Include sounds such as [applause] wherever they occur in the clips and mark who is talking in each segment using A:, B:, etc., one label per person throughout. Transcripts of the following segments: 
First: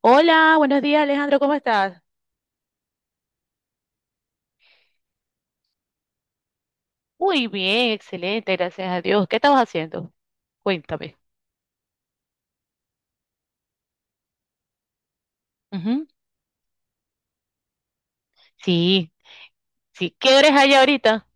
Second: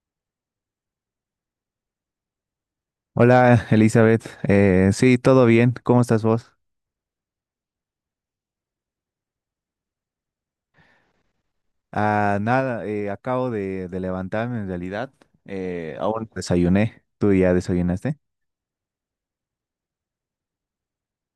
A: Hola, buenos días Alejandro, ¿cómo estás?
B: Hola Elizabeth, sí, todo bien, ¿cómo estás vos?
A: Muy bien, excelente, gracias a Dios. ¿Qué estabas haciendo? Cuéntame.
B: Ah, nada, acabo de levantarme en realidad.
A: Ujú.
B: Aún no desayuné, ¿tú ya desayunaste?
A: Sí, sí. ¿Qué hora es allá ahorita?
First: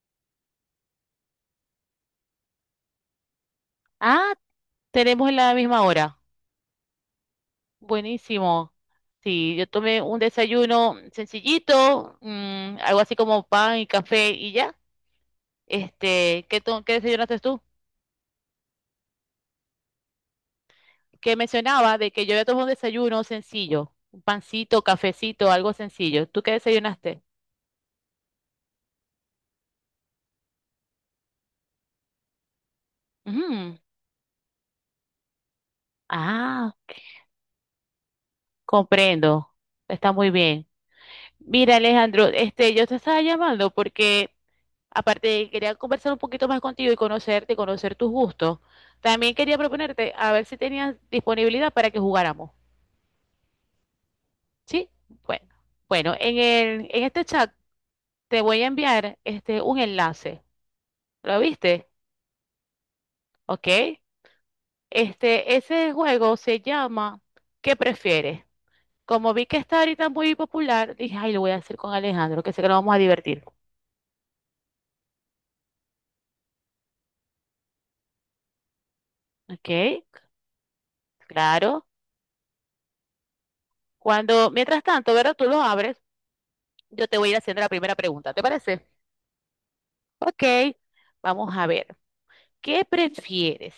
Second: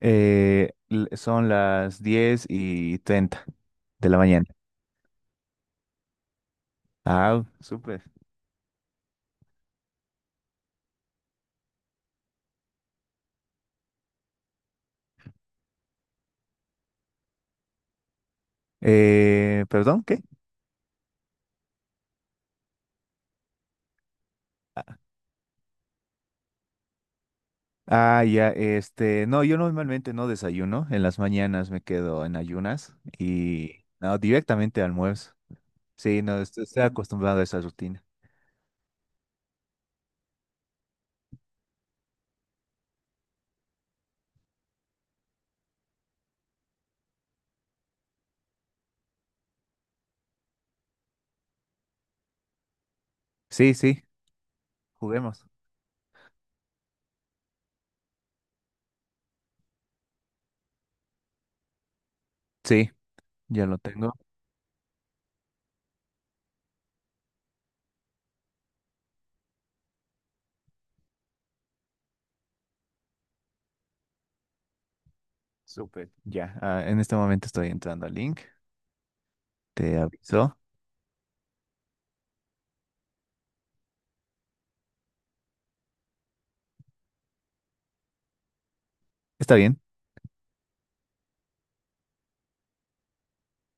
B: Son las 10:30 de la
A: Ah,
B: mañana.
A: tenemos la misma hora.
B: Ah, súper.
A: Buenísimo. Sí, yo tomé un desayuno sencillito, algo así como pan y café y ya. Este, ¿ qué desayunaste tú?
B: ¿Perdón? ¿Qué?
A: Que mencionaba de que yo había tomado un desayuno sencillo, un pancito,
B: Ah,
A: cafecito, algo sencillo. ¿Tú qué desayunaste?
B: ah, ya, este, no, yo normalmente no desayuno, en las mañanas me quedo en ayunas
A: Ujú.
B: y no, directamente almuerzo. Sí, no,
A: Ah,
B: estoy acostumbrado a esa rutina.
A: comprendo, está muy bien. Mira, Alejandro, este, yo te estaba llamando porque aparte de que quería conversar un poquito más contigo y conocerte, conocer tus gustos, también quería proponerte a ver si tenías disponibilidad para que jugáramos.
B: Sí, sí,
A: ¿Sí? Bueno,
B: juguemos.
A: bueno, en este chat te voy a enviar este un enlace. ¿Lo viste?
B: Sí. Ya
A: ¿Ok?
B: lo tengo.
A: Este, ese juego se llama ¿Qué prefieres? Como vi que está ahorita muy popular, dije, ay, lo voy a hacer con Alejandro, que sé que nos vamos a divertir.
B: Súper. Ya, ah, en este momento estoy entrando al link.
A: ¿Ok?
B: Te aviso.
A: Claro. Cuando, mientras tanto, ¿verdad? Tú lo abres, yo te voy a ir haciendo la primera pregunta, ¿te parece?
B: Está bien.
A: Ok, vamos a ver. ¿Qué prefieres?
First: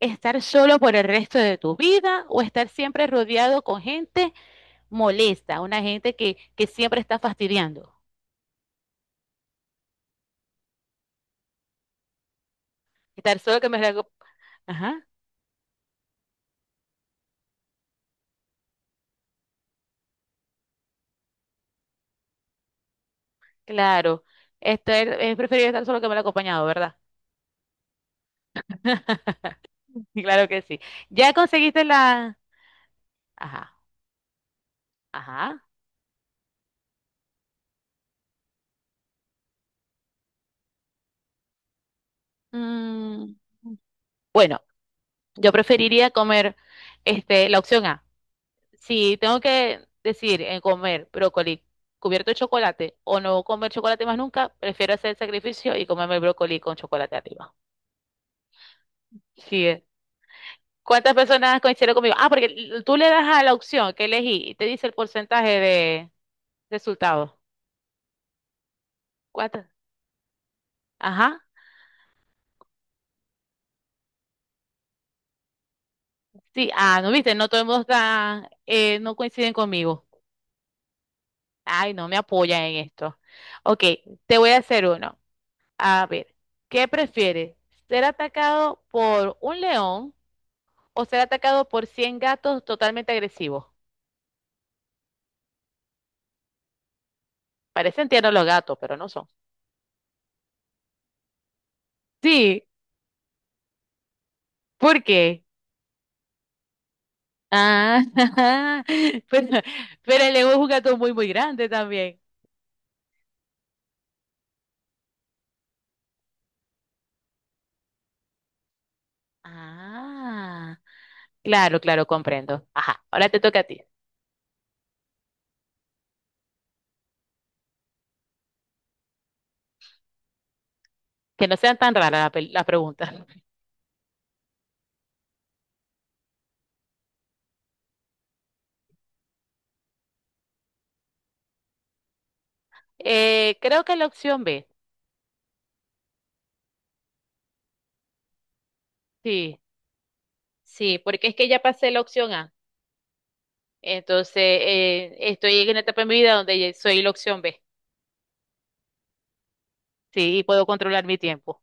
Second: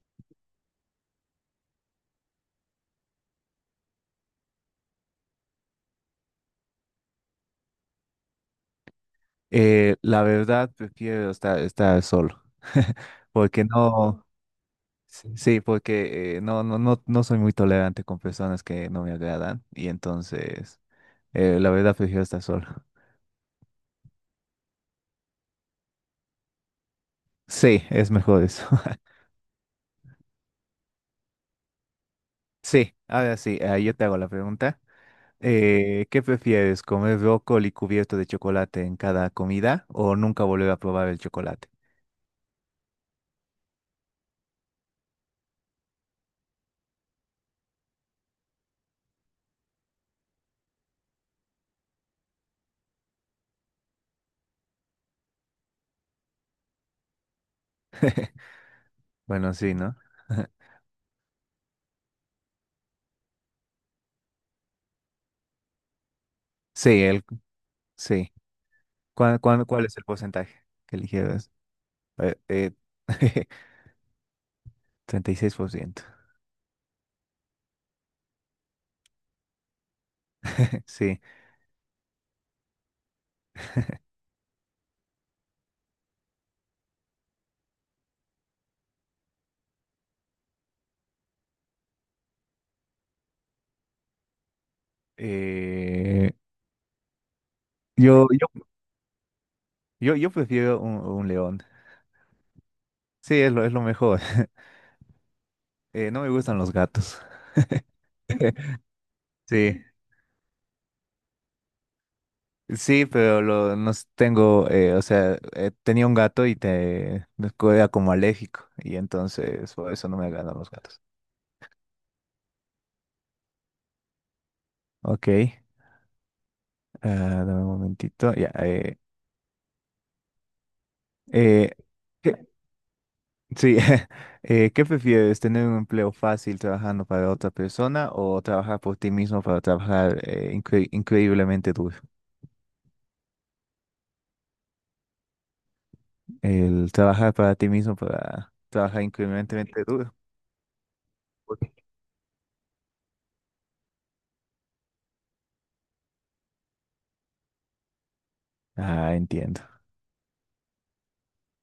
A: ¿Estar solo por el resto de tu vida o estar siempre rodeado con gente molesta, una gente que siempre está fastidiando?
B: La verdad, prefiero estar solo. [laughs]
A: Estar solo
B: Porque
A: que me la... aco-
B: no.
A: Ajá,
B: Sí, sí, porque no, no, no, no soy muy tolerante con personas que no me agradan. Y entonces, la verdad, prefiero estar solo.
A: claro. Estar- es preferible estar solo que me la acompañado, ¿verdad?
B: Sí, es mejor eso. [laughs]
A: [laughs] Claro que sí. ¿Ya conseguiste la...
B: Sí, ahora sí,
A: Ajá,
B: ah, yo te hago la pregunta.
A: ajá.
B: ¿Qué prefieres, comer brócoli cubierto de chocolate en cada comida o nunca volver a probar el chocolate?
A: Mm, bueno, yo preferiría comer este, la opción A. Si tengo que decir en comer brócoli cubierto de chocolate o no comer chocolate más nunca, prefiero hacer el sacrificio y comerme el brócoli con chocolate arriba.
B: Bueno,
A: Sí.
B: sí, ¿no? [laughs]
A: ¿Cuántas personas coincidieron conmigo? Ah, porque tú le das a la opción que elegí y te dice el porcentaje de
B: Sí, él,
A: resultados.
B: sí. ¿Cuál,
A: ¿Cuántas?
B: cuál, cuál es el porcentaje que
A: Ajá.
B: eligieras? Eh, eh, [laughs] 36%.
A: Sí, ah, no viste, no todo el mundo está, no coinciden conmigo.
B: [laughs] Sí.
A: Ay, no me apoyan en esto. Ok, te voy a hacer uno. A ver, ¿qué prefieres? ¿Ser atacado por un león o ser atacado por 100 gatos totalmente agresivos?
B: Eh,
A: Parecen
B: yo,
A: tiernos los
B: yo,
A: gatos, pero no son.
B: yo prefiero un león.
A: Sí,
B: Sí, es lo mejor. [laughs]
A: ¿por qué?
B: No me gustan los gatos.
A: Ah,
B: [laughs]
A: [laughs] pero,
B: Sí,
A: pero el león es un gato muy, muy grande también.
B: sí, pero nos tengo, o sea, tenía un gato y te era como alérgico y entonces por eso no me agradan los
A: Ah,
B: gatos.
A: claro, claro, comprendo. Ajá, ahora te toca a ti.
B: Ok, ah, dame un momentito. Ya,
A: Que no
B: eh,
A: sean tan raras
B: ¿qué,
A: las preguntas. [laughs]
B: sí, [laughs] ¿qué prefieres? ¿Tener un empleo fácil trabajando para otra persona o trabajar por ti mismo para trabajar increíblemente duro?
A: Creo que la opción B.
B: El trabajar para ti mismo para trabajar
A: Sí,
B: increíblemente duro.
A: sí, porque es que ya pasé la opción A. Entonces, estoy en una etapa de mi vida donde ya soy la opción B,
B: Ah, entiendo.
A: sí, y puedo controlar mi tiempo.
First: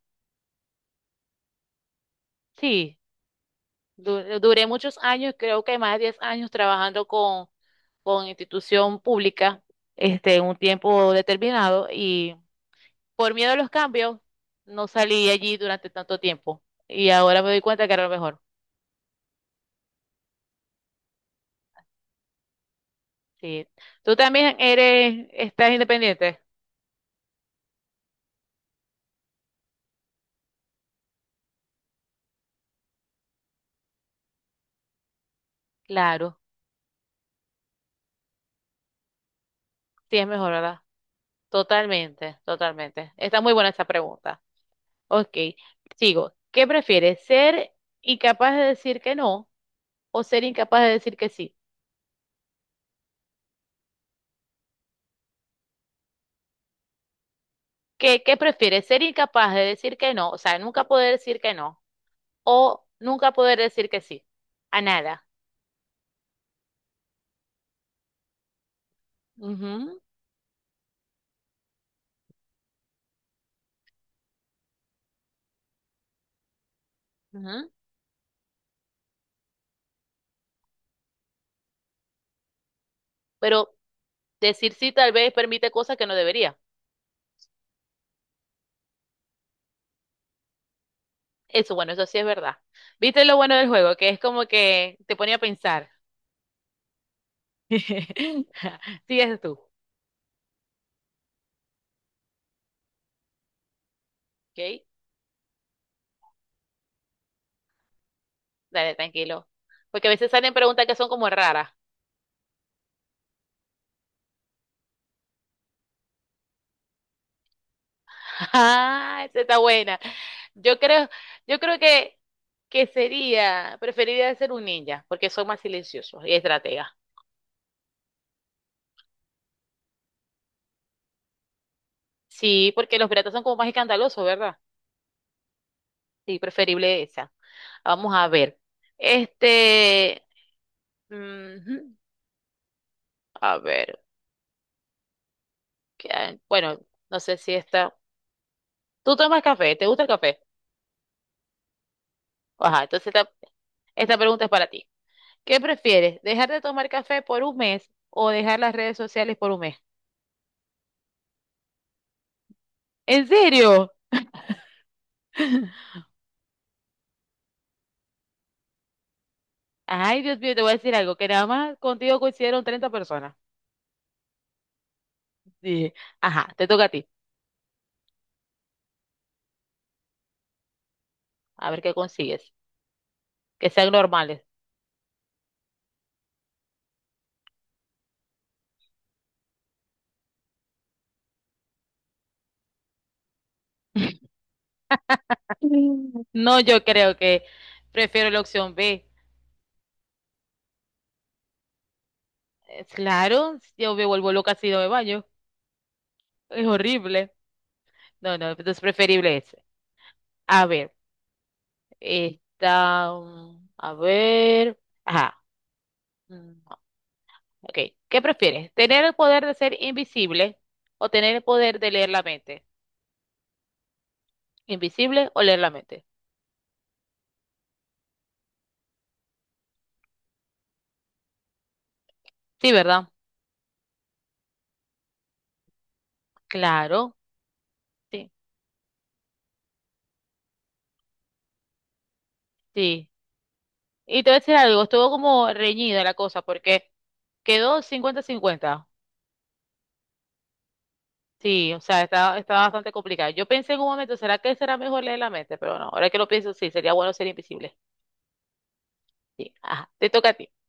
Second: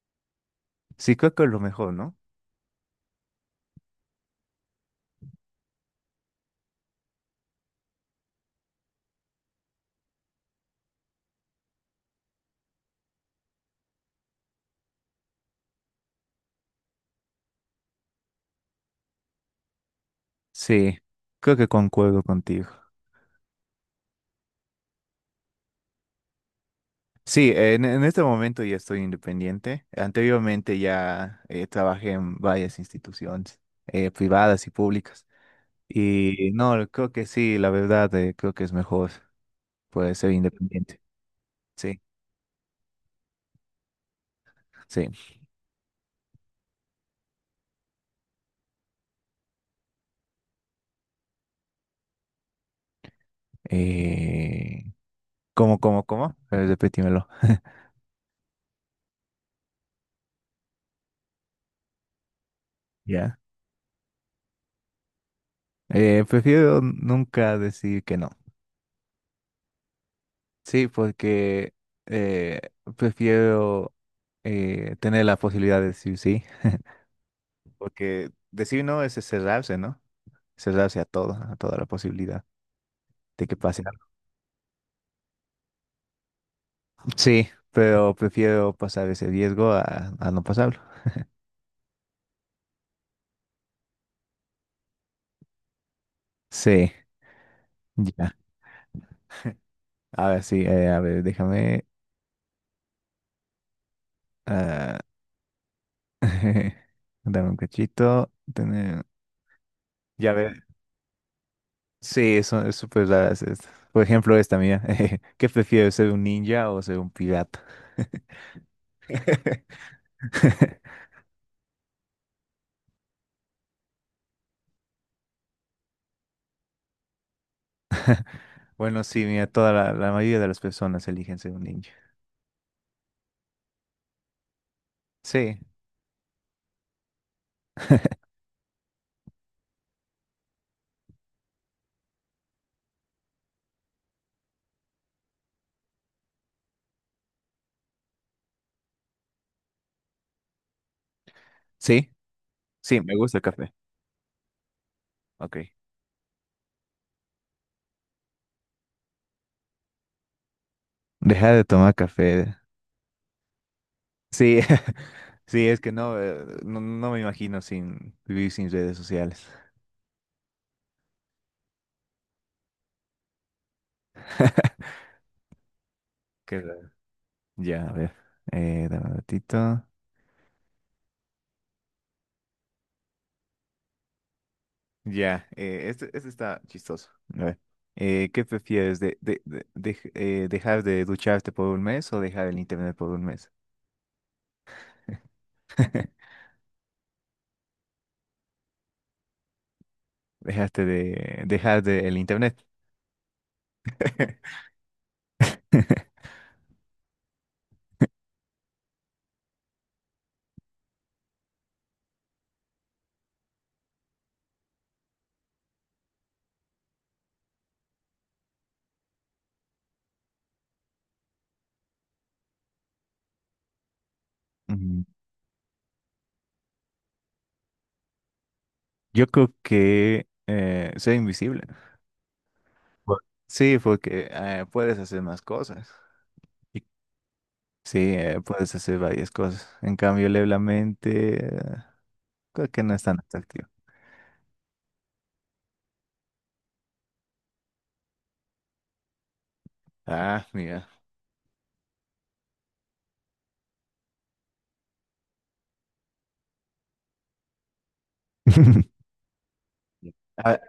B: Sí, creo que es lo mejor, ¿no?
A: Sí, duré muchos años, creo que más de 10 años trabajando con institución pública, este, un tiempo determinado, y por miedo a los cambios, no salí allí durante tanto tiempo. Y ahora me doy cuenta que era lo mejor.
B: Sí, creo que concuerdo contigo.
A: Sí. Tú también eres, estás independiente.
B: Sí, en este momento ya estoy independiente. Anteriormente ya trabajé en varias instituciones privadas y públicas.
A: Claro,
B: Y no, creo que sí, la verdad, creo que es mejor. Puede
A: sí es
B: ser
A: mejor, ¿verdad?
B: independiente. Sí,
A: Totalmente, totalmente. Está muy buena esa pregunta.
B: sí.
A: Ok, sigo. ¿Qué prefieres? ¿Ser incapaz de decir que no o ser incapaz de decir que sí?
B: Eh, ¿cómo? Repítimelo. [laughs]
A: ¿Qué, qué prefieres? ¿Ser incapaz de decir que no? O sea, nunca poder decir que no o nunca
B: Ya.
A: poder decir que sí a nada.
B: Prefiero nunca decir que no.
A: Ujú,
B: Sí, porque eh, prefiero tener la posibilidad de decir sí.
A: ujú.
B: Porque decir no es cerrarse, ¿no? Cerrarse a todo, a toda la posibilidad de que
A: Pero
B: pase algo.
A: decir sí tal vez permite cosas que no debería.
B: Sí, pero prefiero pasar ese riesgo a no pasarlo.
A: Eso, bueno, eso sí es verdad. ¿Viste lo bueno del juego? Que es como que te ponía a pensar.
B: Sí, ya.
A: [laughs] Sí, es tú.
B: A ver, sí, a ver, déjame.
A: Ok,
B: Ah, [laughs] dame un cachito.
A: dale, tranquilo. Porque a veces
B: Ya
A: salen
B: ver.
A: preguntas que son como raras.
B: Sí, eso es súper raras. Por ejemplo, esta mía. [laughs] ¿Qué prefieres, ser un ninja o ser un pirata?
A: Ah, esa está
B: [laughs]
A: buena. Yo creo, yo creo que sería, preferiría ser un ninja, porque son más silenciosos y estrategas.
B: Bueno, sí, mira, toda la mayoría de las personas eligen ser un ninja.
A: Sí, porque los piratas son como más escandalosos, ¿verdad?
B: Sí,
A: Sí, preferible esa. Vamos a ver. Este, ujú, a ver, ¿qué hay? Bueno, no sé si esta. ¿Tú tomas café? ¿Te gusta el café?
B: sí,
A: Ajá,
B: sí,
A: entonces
B: me gusta el café.
A: esta pregunta es para ti. ¿Qué
B: Ok.
A: prefieres? ¿Dejar de tomar café por un mes o dejar las redes sociales por un mes?
B: Dejar de tomar café.
A: ¿En serio?
B: Sí, [laughs] sí, es que no, no me imagino sin vivir sin redes sociales.
A: Ay, Dios mío, te voy a decir algo, que nada más contigo coincidieron 30 personas.
B: [laughs]
A: Dije, ajá,
B: Qué
A: te toca a
B: raro.
A: ti,
B: Ya, a ver. Dame un ratito.
A: a ver qué consigues, que sean normales.
B: Ya, este está chistoso. A ver, ¿qué prefieres? ¿Dejar de ducharte por un mes o dejar el internet por un mes?
A: [laughs]
B: [laughs]
A: No, yo creo que prefiero la opción B.
B: Dejaste de dejar de el internet.
A: Claro, yo me vuelvo loca
B: [laughs]
A: si no me baño, es horrible. No, no, entonces preferible ese. A ver, esta, a ver, ajá, mm, ok, ¿qué prefieres? ¿Tener el poder de ser invisible o tener el poder de leer la mente?
B: Mm,
A: ¿Invisible o leer la mente?
B: Yo creo que ser invisible.
A: Sí, ¿verdad?
B: Sí, porque puedes hacer más cosas. Y-
A: Claro,
B: Sí,
A: sí,
B: puedes hacer varias cosas. En cambio, leer la mente, creo que no es
A: sí.
B: tan atractivo.
A: Y te voy a decir algo, estuvo como reñida la cosa porque quedó 50-50.
B: Ah, mira.
A: Sí, o sea, está bastante complicado. Yo pensé en un momento, ¿será que será mejor leer la mente? Pero no, ahora que lo pienso, sí, sería bueno ser invisible.
B: [laughs]
A: Sí, ajá, te toca a ti.
B: A,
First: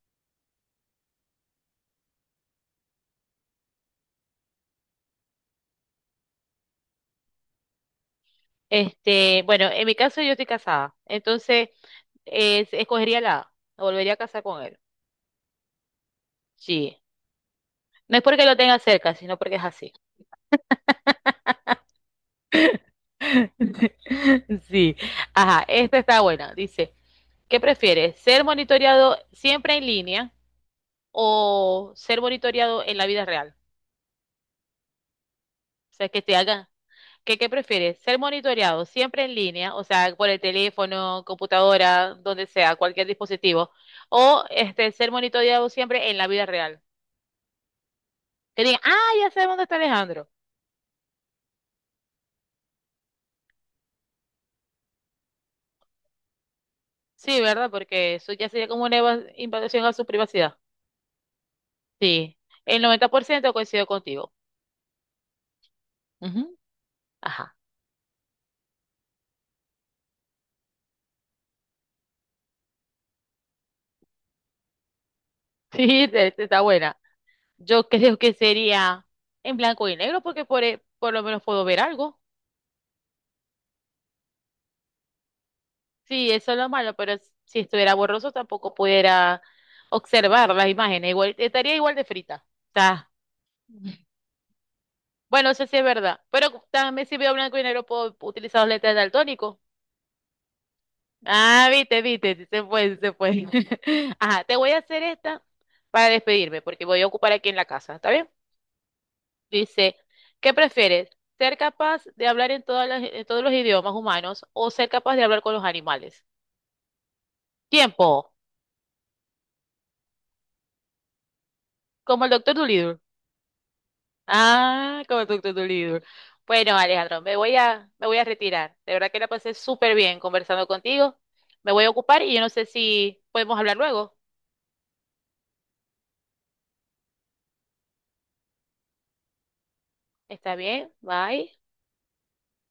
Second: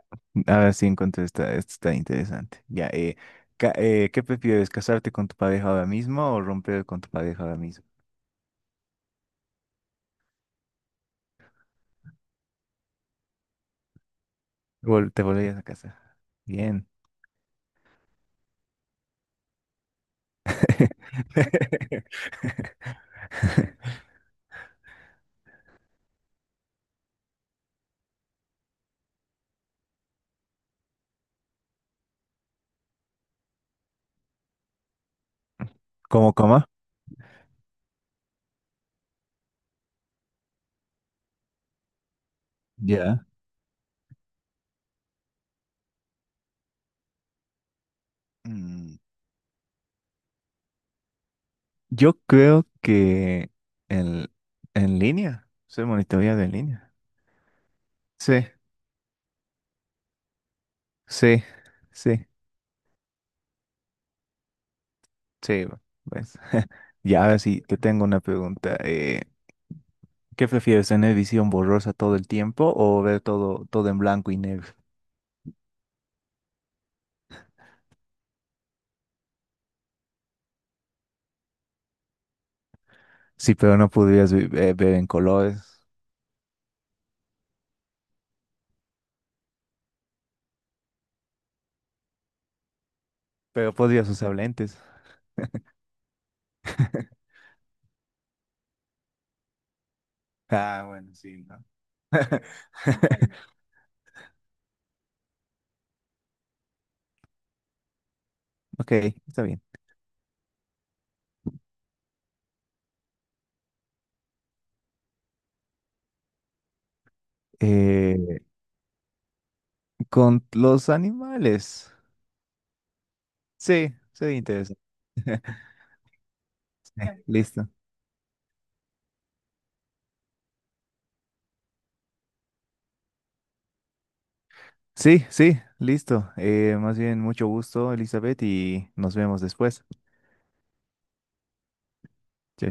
B: a ver si encuentro esta, está interesante. Ya, ¿qué prefieres, casarte con tu pareja ahora mismo o romper con tu pareja ahora mismo?
A: Este, bueno, en mi caso yo estoy casada, entonces escogería la A, me volvería a casar con él.
B: Te volverías a casar. Bien.
A: Sí, no es porque lo tenga cerca, sino porque es así. [laughs]
B: [laughs]
A: Sí, ajá, esta está buena, dice. ¿Qué prefieres? ¿Ser monitoreado siempre en línea o ser monitoreado en la vida real? O sea, que
B: ¿Cómo,
A: te
B: cómo?
A: hagan, ¿qué, qué prefieres? ¿Ser monitoreado siempre en línea, o sea, por el teléfono, computadora, donde sea, cualquier
B: Ya.
A: dispositivo, o este, ser monitoreado siempre en la vida real? Que digan,
B: Mm,
A: ah, ya sabemos dónde está Alejandro.
B: Yo creo que en, en línea, soy monitoreado en línea.
A: Sí, ¿verdad? Porque eso
B: Sí,
A: ya sería como una invasión a su privacidad.
B: sí, sí,
A: Sí, el 90% coincido contigo.
B: sí, pues.
A: Ujú.
B: [laughs] Ya, ahora
A: Ajá.
B: sí, te tengo una pregunta. ¿Qué prefieres, tener visión borrosa todo el tiempo o ver todo en blanco y negro?
A: [laughs] Sí, está buena. Yo creo que sería en blanco y negro porque por, por lo menos puedo ver algo.
B: Sí, pero no podrías ver en colores,
A: Sí, eso es lo malo, pero si estuviera borroso tampoco pudiera observar las imágenes. Igual, estaría igual de frita. O sea,
B: pero podrías usar lentes.
A: bueno, eso sí es verdad. Pero también si veo
B: [laughs]
A: blanco y negro puedo utilizar los letras daltónicos.
B: Ah, bueno, sí, ¿no?
A: Ah, viste, viste, sí se fue, sí se fue.
B: [laughs]
A: [laughs] Ajá, te voy a hacer esta para despedirme porque voy a ocupar aquí en la casa. ¿Está bien?
B: Ok, está bien.
A: Dice, ¿qué prefieres? ¿Ser capaz de hablar en, en todos los idiomas humanos o ser capaz de hablar con los animales? Tiempo,
B: Eh, con los animales.
A: como el doctor Dolittle.
B: Sí, sería interesante.
A: Ah, como el doctor Dolittle. Bueno, Alejandro,
B: Listo.
A: me voy a retirar. De verdad que la pasé súper bien conversando contigo. Me voy a ocupar y yo no sé si podemos hablar luego.
B: Sí, sí, listo. Más bien, mucho gusto, Elizabeth, y nos vemos después.
A: ¿Está bien? Bye.